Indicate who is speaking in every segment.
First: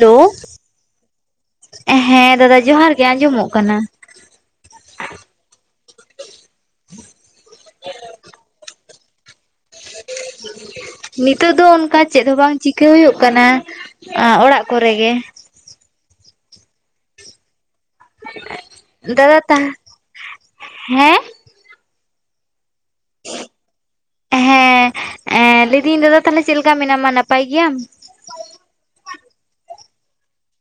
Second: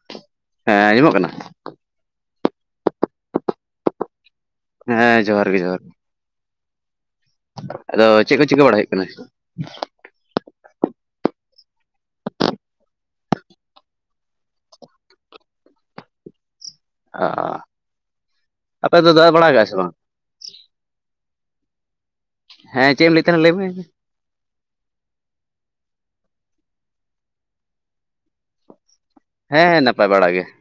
Speaker 1: Hello,
Speaker 2: ᱦᱮᱸ ᱟᱸᱡᱚᱢᱚᱜ ᱠᱟᱱᱟ
Speaker 1: ᱦᱮᱸ ᱫᱟᱫᱟ ᱡᱚᱦᱟᱨ ᱜᱮ ᱾ ᱟᱸᱡᱚᱢᱚᱜ ᱠᱟᱱᱟ ᱾
Speaker 2: ᱦᱮᱸ, ᱡᱚᱦᱟᱨ ᱜᱮ, ᱡᱚᱦᱟᱨ ᱾ ᱟᱫᱚ ᱪᱮᱫ ᱠᱚ, ᱪᱤᱠᱟᱹ ᱵᱟᱲᱟᱭ ᱦᱩᱭᱩᱜ ᱠᱟᱱᱟ?
Speaker 1: ᱱᱤᱛᱚᱜ ᱫᱚ ᱚᱱᱠᱟ ᱪᱮᱫ? ᱦᱚᱸ ᱵᱟᱝ ᱪᱤᱠᱟᱹ ᱦᱩᱭᱩᱜ ᱠᱟᱱᱟ ᱾ ᱚᱲᱟᱜ ᱠᱚᱨᱮ ᱜᱮ᱾
Speaker 2: ᱚᱼᱚ ᱾
Speaker 1: [inaudible] ᱫᱟᱫᱟ ᱛᱟᱦ,
Speaker 2: ᱥᱮ ᱵᱟᱝ
Speaker 1: [inaudible] ᱦᱮᱸ?
Speaker 2: ᱦᱮᱸ, ᱪᱮᱫ ᱮᱢ ᱞᱟᱹᱭ ᱮᱫ ᱛᱟᱦᱮᱱᱟ? ᱞᱟᱹᱭ ᱢᱮ ᱾
Speaker 1: ᱮᱻᱦᱮᱸᱻ, ᱮᱸᱻ ᱞᱟᱹᱭ [unintelligible] ᱫᱟᱹᱧ ᱫᱟᱫᱟ ᱛᱟᱦᱚᱞᱮ, ᱪᱮᱞ ᱠᱟ? ᱢᱮᱱᱟᱢᱟ ᱾ ᱱᱟᱯᱟᱭ ᱜᱮᱭᱟᱢ?
Speaker 2: ᱦᱮᱸ, ᱦᱮᱸ, ᱱᱟᱯᱟᱭ ᱵᱟᱲᱟ ᱜᱮ ᱾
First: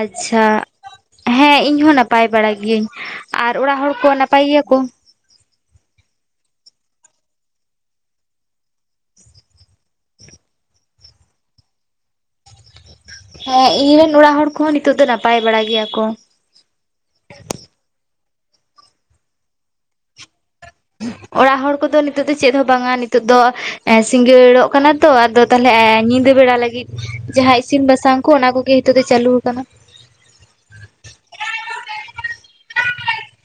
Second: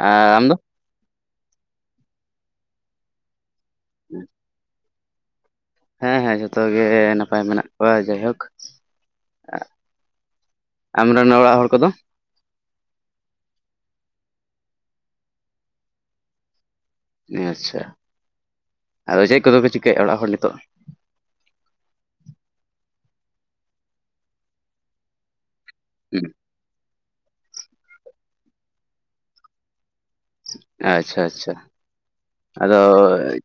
Speaker 1: ᱟᱪᱷᱟ
Speaker 2: ᱫᱚ
Speaker 1: ᱾ ᱦᱮᱸ, ᱤᱧ ᱦᱚᱸ ᱱᱟᱯᱟᱭ ᱵᱟᱲᱟ ᱜᱤᱭᱟᱹᱧ ᱾ ᱟᱨ ᱚᱲᱟᱜ ᱦᱚᱲ ᱠᱚ, ᱱᱟᱯᱟᱭ ᱜᱮᱭᱟ ᱠᱚ?
Speaker 2: ᱦᱮᱸ ᱦᱮᱸ, ᱡᱚᱛᱚ ᱜᱮ ᱱᱟᱯᱟᱭ ᱢᱮᱱᱟᱜ ᱠᱚᱣᱟ ᱡᱟᱭᱦᱳᱠ ᱾ ᱟᱢᱨᱮᱱ, ᱚᱲᱟᱜ ᱦᱚᱲ ᱠᱚᱫᱚ?
Speaker 1: ᱦᱮᱸᱻ, ᱤᱧ ᱨᱮᱱ ᱚᱲᱟᱜ ᱦᱚᱲ ᱠᱚᱦᱚᱸ, ᱱᱤᱛᱚᱜ ᱫᱚ ᱱᱟᱯᱟᱭ ᱵᱟᱲᱟ ᱜᱮᱭᱟ ᱠᱚ ᱾
Speaker 2: ᱟᱪᱷᱟ ᱾ ᱟᱫᱚ, ᱪᱮᱫ ᱠᱚᱫᱚ ᱯᱮ ᱪᱤᱠᱟ., ᱮᱭᱟ ᱚᱲᱟᱜ ᱦᱚᱲ ᱱᱤᱛᱚᱜ?
Speaker 1: ᱚᱲᱟᱜ ᱦᱚᱲ ᱠᱚᱫᱚ ᱱᱤᱛᱚᱜ ᱫᱚ ᱪᱮᱫ? ᱦᱚᱸ ᱵᱟᱝᱼᱟ ᱾ ᱱᱤᱛᱚᱜ ᱫᱚ ᱥᱤᱸᱜᱟᱹᱲᱚᱜ ᱠᱟᱱᱟ ᱛᱚ, ᱟᱫᱚ ᱛᱟᱦᱞᱮ ᱾
Speaker 2: ᱦᱩᱸ
Speaker 1: ᱧᱤᱫᱟᱹ ᱵᱮᱲᱟ, ᱞᱟᱹᱜᱤᱫ ᱡᱟᱦᱟ ᱤᱥᱤᱱ ᱵᱟᱥᱟᱝ ᱠᱚ, ᱚᱱᱟ ᱠᱚᱜᱮ ᱦᱤᱛᱚᱜ ᱫᱚ, ᱪᱟᱞᱩ ᱟᱠᱟᱱᱟ ᱾
Speaker 2: ᱟᱻᱪᱷᱟ, ᱟᱪᱷᱟ ᱾ ᱟᱫᱚ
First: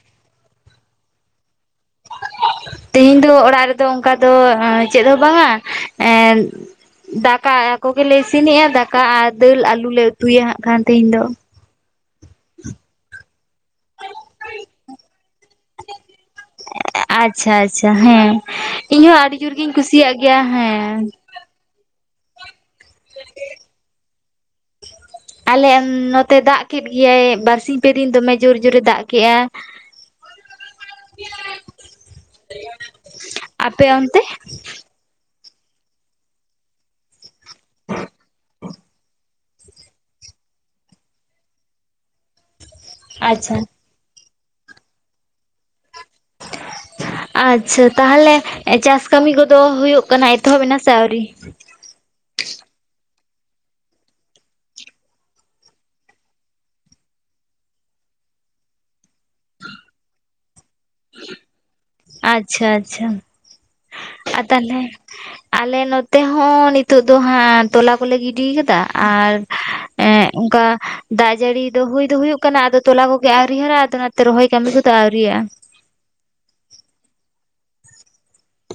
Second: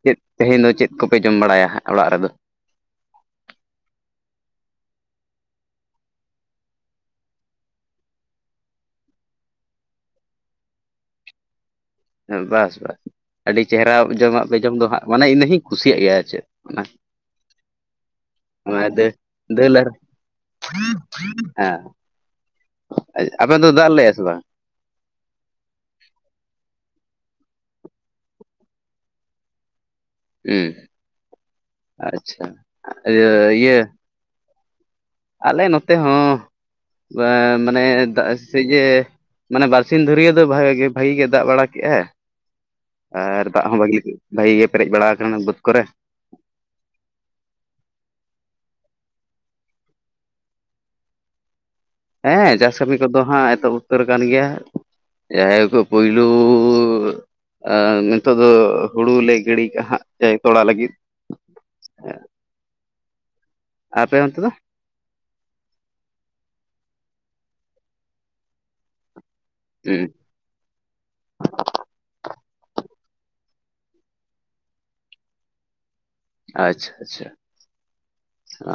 Speaker 2: ᱪᱮᱫ? ᱛᱮᱦᱮᱧ ᱫᱚ ᱪᱮᱫ ᱠᱚᱯᱮ, ᱡᱚᱢ ᱵᱟᱲᱟᱭᱟ ᱦᱟᱸᱜ ᱚᱲᱟᱜ ᱨᱮᱫᱚ?
Speaker 1: [unintelligible] ᱛᱮᱦᱤᱧ ᱫᱚ ᱚᱲᱟᱜ ᱨᱮᱫᱚ ᱚᱝᱠᱟ ᱫᱚ, ᱪᱮᱫ, ᱦᱚᱸ ᱵᱟᱝᱼᱟ? ᱮᱸᱻ, ᱫᱟᱠᱟ ᱟᱼᱠᱚ ᱜᱮᱞᱮ, ᱤᱥᱤᱱᱮᱜᱼᱟ ᱾ ᱫᱟᱠᱟ ᱟᱨ ᱫᱟᱹᱞ ᱟᱞᱩ ᱞᱮ, ᱩᱛᱩᱭᱟ ᱦᱟᱸᱜ, ᱠᱷᱟᱱ ᱛᱮᱦᱮᱧ ᱫᱚ?
Speaker 2: ᱵᱟᱥ-ᱵᱟᱥ, ᱟᱹᱰᱤ ᱪᱮᱦᱨᱟ ᱡᱚᱢᱟᱜ ᱯᱮ, ᱡᱚᱢ ᱫᱚ ᱦᱟᱸᱜ, ᱟᱱᱮ ᱤᱧ ᱦᱟᱸᱜ ᱤᱧ ᱠᱩᱥᱤᱭᱟᱜ ᱜᱮᱭᱟ ᱾ ᱟᱨ ᱪᱮᱫ?
Speaker 1: ᱟᱼᱪᱷᱟ, ᱟᱪᱷᱟ ᱾ ᱦᱮᱸᱻ, ᱤᱧ ᱦᱚᱸ ᱟᱹᱰᱤ ᱡᱳᱨ ᱜᱤᱧ ᱠᱩᱥᱤᱭᱟ ᱜᱮᱭᱟ, ᱦᱮᱸ᱾ [inaudible]
Speaker 2: ᱦᱮᱸᱻ, ᱟᱯᱮ [unintelligible] ᱫᱚ ᱫᱟᱜ ᱞᱮᱜᱼᱟ ᱥᱮ ᱵᱟᱝ?
Speaker 1: ᱟᱞᱮ ᱱᱚᱛᱮ ᱫᱟᱜ ᱠᱮᱫ ᱜᱮᱭᱟᱭ ᱵᱟᱨᱥᱤᱧ ᱯᱮ ᱫᱤᱱ ᱫᱚᱢᱮ ᱡᱳᱨ ᱡᱳᱨᱮ ᱫᱟᱜ ᱠᱮᱭᱟ᱾
Speaker 2: ᱦᱩᱸ ᱟᱪᱷᱟ ᱤᱭᱟᱹ ᱤᱭᱟᱹ᱾
Speaker 1: ᱟᱯᱮ [inaudible]
Speaker 2: ᱟᱞᱮ ᱱᱚᱛᱮ ᱦᱚᱸ ᱵᱟ ᱢᱟᱱᱮ ᱫᱟᱜ ᱥᱮ ᱤᱭᱟᱹ᱾ ᱢᱟᱱᱮ ᱵᱟᱨᱥᱤᱧ ᱫᱷᱩᱨᱤᱭᱟᱹ ᱫᱚ ᱵᱷᱟᱜᱤ ᱜᱮ ᱫᱟᱜ ᱵᱟᱲᱟ ᱠᱮᱜᱼᱟᱭ ᱟᱨ
Speaker 1: ᱟᱪᱪᱷᱟ
Speaker 2: ᱫᱟᱜ ᱦᱚᱸ ᱵᱷᱟᱹᱜᱤ ᱜᱮ᱾ ᱵᱷᱟᱹᱜᱤ ᱜᱮ ᱯᱮᱨᱮᱡ ᱵᱟᱲᱟ ᱟᱠᱟᱱᱟ ᱵᱟᱹᱫ ᱠᱚᱨᱮ᱾ [unintelligible]
Speaker 1: ᱟᱪᱪᱷᱟ ᱛᱟᱦᱚᱞᱮ ᱪᱟᱥ ᱠᱟᱹᱢᱤ ᱠᱚᱫᱚ ᱦᱩᱭᱩᱜ ᱠᱟᱱᱟ ᱮᱛᱚᱦᱚᱵ ᱮᱱᱟ ᱥᱮ ᱟᱹᱣᱨᱤ?
Speaker 2: ᱦᱮᱸ ᱪᱟᱥ ᱠᱟᱹᱢᱤ ᱠᱚᱫᱚ ᱦᱟᱸᱜ ᱮᱛᱚᱵ ᱩᱛᱟᱹᱨ ᱟᱠᱟᱱ ᱜᱮᱭᱟ᱾ ᱡᱟᱦᱟᱭ ᱠᱚ ᱯᱚᱭᱞᱩᱻᱻ᱾ ᱟᱨ ᱱᱤᱛᱚᱜ ᱫᱚ ᱦᱩᱲᱩᱞᱮ ᱜᱤᱲᱤ ᱠᱟᱜᱼᱦᱟᱜ ᱟᱹᱭ ᱛᱚᱲᱟ ᱞᱟᱹᱜᱤᱫ᱾
Speaker 1: ᱟᱪᱪᱷᱟ ᱟᱪᱪᱷᱟ
Speaker 2: ᱟᱯᱮ ᱚᱱᱛᱮ
Speaker 1: ᱟᱨ
Speaker 2: ᱫᱚ
Speaker 1: ᱛᱟᱦᱚᱞᱮ᱾ ᱟᱞᱮ ᱱᱚᱛᱮ ᱦᱚᱸ ᱱᱤᱛᱳᱜ ᱫᱚ ᱦᱟᱸᱜ ᱛᱚᱞᱟ ᱠᱚᱞᱮ ᱜᱤᱰᱤᱭ ᱟᱠᱟᱫᱟ ᱟᱨᱼᱼ
Speaker 2: ᱦᱩᱸ᱾
Speaker 1: ᱦᱮᱸ ᱚᱱᱠᱟ ᱫᱟᱜ ᱡᱟᱹᱲᱤ ᱫᱚ ᱦᱩᱭ ᱫᱚ ᱦᱩᱭᱩᱜ ᱠᱟᱱᱟ ᱟᱫᱚ ᱛᱚᱞᱟ ᱠᱚᱜᱮ ᱟᱹᱣᱨᱤ ᱦᱟᱨᱟᱜᱼᱟ ᱟᱫᱚ ᱚᱱᱟᱛᱮ ᱨᱚᱦᱚᱭ ᱠᱟᱹᱢᱤ ᱠᱚᱫᱚ ᱟᱣᱨᱤᱭᱟᱜᱼᱟ᱾
Speaker 2: ᱟᱪᱪᱷᱟ ᱟᱪᱪᱷᱟ ᱟ᱾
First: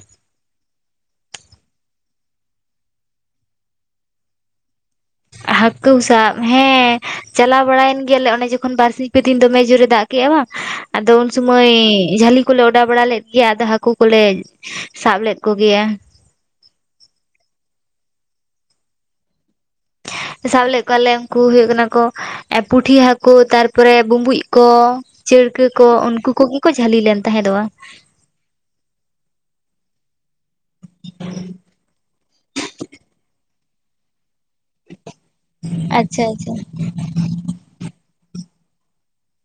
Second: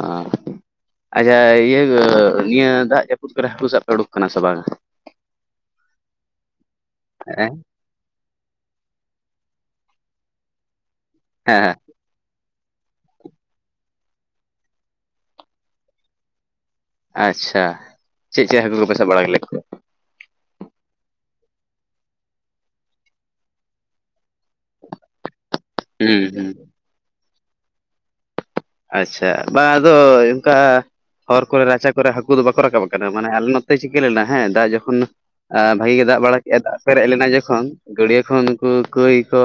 Speaker 2: ᱟᱪᱷᱟ ᱤᱭᱟᱹ ᱱᱤᱭᱟᱹ ᱫᱟᱜ ᱡᱟᱹᱯᱩᱫ ᱠᱚᱨᱮ ᱦᱟᱹᱠᱩ ᱥᱟᱵ ᱯᱮ ᱩᱰᱩᱠ ᱠᱟᱱᱟ ᱥᱮ ᱵᱟᱝᱼᱟ?
Speaker 1: ᱦᱟᱹᱠᱩ ᱥᱟᱵ ᱦᱮᱸ
Speaker 2: ᱦᱮᱸ
Speaker 1: ᱪᱟᱞᱟᱣ ᱵᱟᱲᱟᱭᱮᱱ ᱜᱮᱭᱟᱞᱮ ᱚᱱᱮ ᱡᱚ ᱛᱚᱠᱷᱚᱱ ᱵᱟᱨᱥᱤᱧ ᱯᱮ ᱫᱤᱧ ᱫᱚᱢᱮ ᱡᱳᱨᱮ ᱫᱟᱜ ᱠᱮᱜᱼᱟ ᱵᱟᱝ ᱟᱫᱚ ᱩᱱ ᱥᱩᱢᱚᱭ
Speaker 2: ᱦᱮᱸ
Speaker 1: ᱡᱟᱹᱞᱤᱼᱼ ᱠᱩᱞᱮ ᱚᱸᱰᱟᱣ ᱵᱟᱲᱟ ᱞᱮᱫ ᱜᱮᱭᱟ ᱟᱫᱚ ᱦᱟᱹᱠᱩ ᱠᱚᱞᱮ ᱥᱟᱵ ᱞᱮᱫ ᱠᱚᱜᱮᱭᱟ᱾
Speaker 2: ᱟᱪᱪᱷᱟ ᱪᱮᱫ ᱪᱮᱫ ᱦᱟᱹᱠᱩ ᱠᱚᱯᱮ ᱥᱟᱵ ᱵᱟᱲᱟ ᱞᱮ ᱠᱚᱭᱟ?
Speaker 1: ᱥᱟᱵ ᱞᱮᱫ ᱠᱚᱣᱟᱞᱮ ᱩᱱᱠᱩ ᱦᱩᱭᱩᱜ ᱠᱟᱱᱟ ᱠᱚᱼᱼ ᱯᱩᱴᱷᱤ ᱦᱟᱹᱠᱩ ᱛᱟᱨᱯᱚᱨᱮ ᱵᱩᱢᱵᱩᱪ ᱠᱚ ᱪᱟᱹᱲᱠᱟᱹᱼᱼ ᱠᱚ
Speaker 2: ᱦᱩᱸ
Speaker 1: ᱩᱱᱠᱩ
Speaker 2: ᱦᱩᱸ
Speaker 1: ᱠᱚᱜᱮ ᱠᱚ ᱡᱷᱟᱹᱞᱤ ᱞᱮᱱ ᱛᱟᱦᱮᱸ ᱫᱚᱜᱼᱟ᱾
Speaker 2: ᱟᱪᱪᱷᱟ ᱵᱟᱝ ᱟᱫᱚ ᱚᱱᱠᱟ ᱦᱚᱨ ᱠᱚᱨᱮ ᱨᱟᱪᱟ ᱠᱚᱨᱮ ᱦᱟᱹᱠᱩ ᱫᱚ ᱵᱟᱠᱚ ᱨᱟᱠᱟᱵ ᱠᱟᱱᱟ ᱢᱟᱱᱮ ᱟᱞᱮ ᱱᱚᱼᱼ ᱛᱮ ᱪᱤᱠᱟᱹ ᱞᱮᱱᱟ ᱦᱮᱸ ᱫᱟᱜ ᱡᱚᱠᱷᱚᱱ ᱵᱷᱟᱜᱮ ᱜᱮ ᱫᱟᱜ
Speaker 1: ᱟᱪᱪᱷᱟ
Speaker 2: ᱵᱟᱲᱟ
Speaker 1: ᱟᱪᱪᱷᱟ
Speaker 2: ᱠᱮᱫᱼᱟ ᱫᱟᱜ ᱯᱮᱨᱮᱡ ᱞᱮᱱᱟ ᱡᱚᱠᱷᱚᱱᱼᱼ ᱜᱟᱹᱰᱭᱟᱹ ᱠᱷᱚᱱ ᱩᱱᱠᱩ ᱠᱟᱹᱭ ᱠᱚ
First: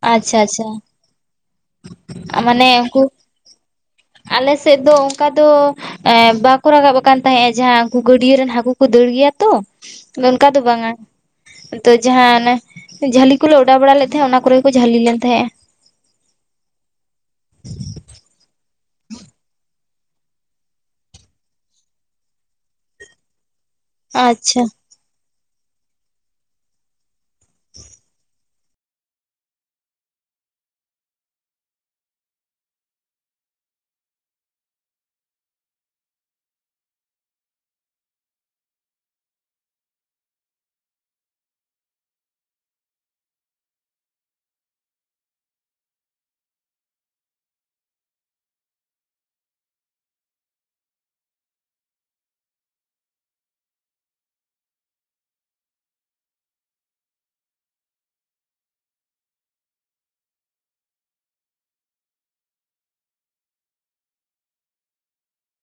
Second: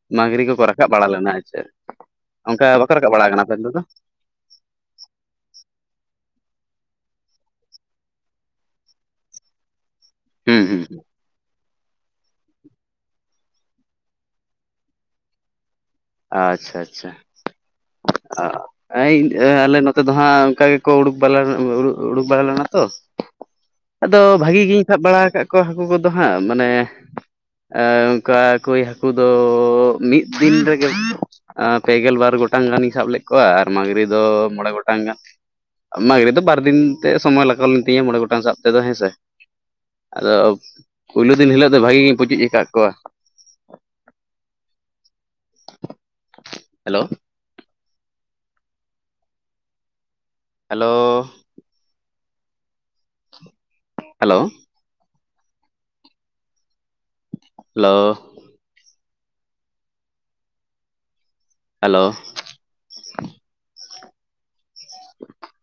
Speaker 1: ᱟᱪᱪᱷᱟ
Speaker 2: ᱢᱟᱺᱜᱽᱨᱤ ᱠᱚᱠᱚ
Speaker 1: ᱟᱪᱪᱷᱟ
Speaker 2: ᱨᱟᱠᱟᱵ ᱵᱟᱲᱟ ᱞᱮᱱᱟ ᱪᱮᱫ᱾
Speaker 1: ᱢᱟᱱᱮ
Speaker 2: ᱚᱱᱠᱟ ᱵᱟᱠᱚ
Speaker 1: ᱩᱱᱠᱩ
Speaker 2: ᱨᱟᱠᱟᱵ ᱵᱟᱲᱟ ᱟᱠᱟᱱᱟ ᱟᱯᱮ ᱚᱱᱛᱮ ᱫᱚ
Speaker 1: ᱟᱞᱮ ᱥᱮᱫ ᱫᱚ ᱚᱱᱠᱟ ᱫᱚᱼᱼ ᱮᱸ ᱵᱟᱠᱚ ᱨᱟᱠᱟᱵ ᱟᱠᱟᱱ ᱛᱟᱦᱮᱸᱫ ᱡᱟᱦᱟᱸ ᱩᱱᱠᱩ ᱜᱟᱹᱰᱭᱟᱹ ᱨᱮᱱ ᱦᱟᱹᱠᱩ ᱠᱩ ᱫᱟᱹᱲ ᱜᱮᱭᱟ ᱛᱚᱼᱼ ᱚᱱᱠᱟ ᱫᱚ
Speaker 2: ᱦᱩᱸ ᱦᱩᱸ
Speaker 1: ᱵᱟᱝᱟ᱾ ᱛᱚ ᱡᱟᱦᱟᱸ ᱚᱱᱮ ᱡᱷᱟᱹᱞᱤ ᱠᱚᱞᱮ ᱚᱰᱟᱣ ᱵᱟᱲᱟ ᱞᱮᱫ ᱛᱟᱦᱮᱸᱜ ᱚᱱᱟ ᱠᱚᱨᱮ ᱡᱷᱟᱹᱞᱤ ᱞᱮᱱ ᱛᱟᱦᱮᱸᱜᱼᱟ᱾
Speaker 2: ᱟᱪᱪᱷᱟ ᱟᱪᱪᱷᱟ ᱚᱻ ᱮᱤᱧ ᱮ ᱟᱞᱮ ᱱᱚᱛᱮ ᱫᱚ ᱦᱟᱸᱜ ᱚᱱᱠᱟ ᱜᱮᱠᱚ ᱩᱰᱩᱠ ᱵᱟᱞᱟ ᱩᱰᱩᱠ ᱵᱟᱲᱟ ᱞᱮᱱᱟ ᱛᱚ᱾ ᱟᱫᱚ
Speaker 1: ᱟᱪᱪᱷᱟ
Speaker 2: ᱵᱷᱟᱹᱜᱤ ᱜᱤᱧ ᱥᱟᱵ ᱵᱟᱲᱟ ᱠᱟᱜ ᱠᱚᱣᱟ ᱦᱟᱹᱠᱩ ᱠᱚᱫᱚ ᱦᱟᱸᱜ ᱢᱟᱱᱮᱼᱼ ᱚᱱᱠᱟ ᱠᱳᱭ ᱦᱟᱹᱠᱩ ᱫᱚ ᱢᱤᱫ ᱫᱤᱱ ᱨᱮᱼᱼ -ᱜᱮ ᱯᱮ ᱜᱮᱞ ᱵᱟᱨ ᱜᱚᱴᱟᱝ ᱜᱟᱱᱤᱧ ᱥᱟᱵ ᱞᱮᱫ ᱠᱚᱣᱟ ᱟᱨ ᱢᱟᱺᱜᱽᱨᱤ ᱫᱚ ᱢᱚᱬᱮ ᱜᱚᱴᱟᱝ ᱜᱟᱱ᱾ ᱢᱟᱺᱜᱨᱤ ᱫᱚ ᱵᱟᱨ ᱫᱤᱱ ᱛᱮ ᱥᱚᱢᱚᱭ ᱞᱟᱜᱟᱣ ᱞᱮᱱ ᱛᱤᱧᱟᱹ ᱢᱚᱸᱬᱮ ᱜᱚᱴᱟᱝ ᱥᱟᱵ ᱛᱮᱫᱚ ᱦᱮᱸ ᱥᱮ᱾ ᱟᱫᱚ ᱯᱩᱭᱞᱩ ᱫᱤᱱ ᱦᱤᱞᱳᱜ ᱫᱚ ᱵᱷᱟᱜᱤ ᱜᱤᱧ ᱯᱩᱪᱩᱡ ᱠᱟᱜ ᱠᱚᱣᱟ᱾ Hello. Hello hello hello hello [inaudible]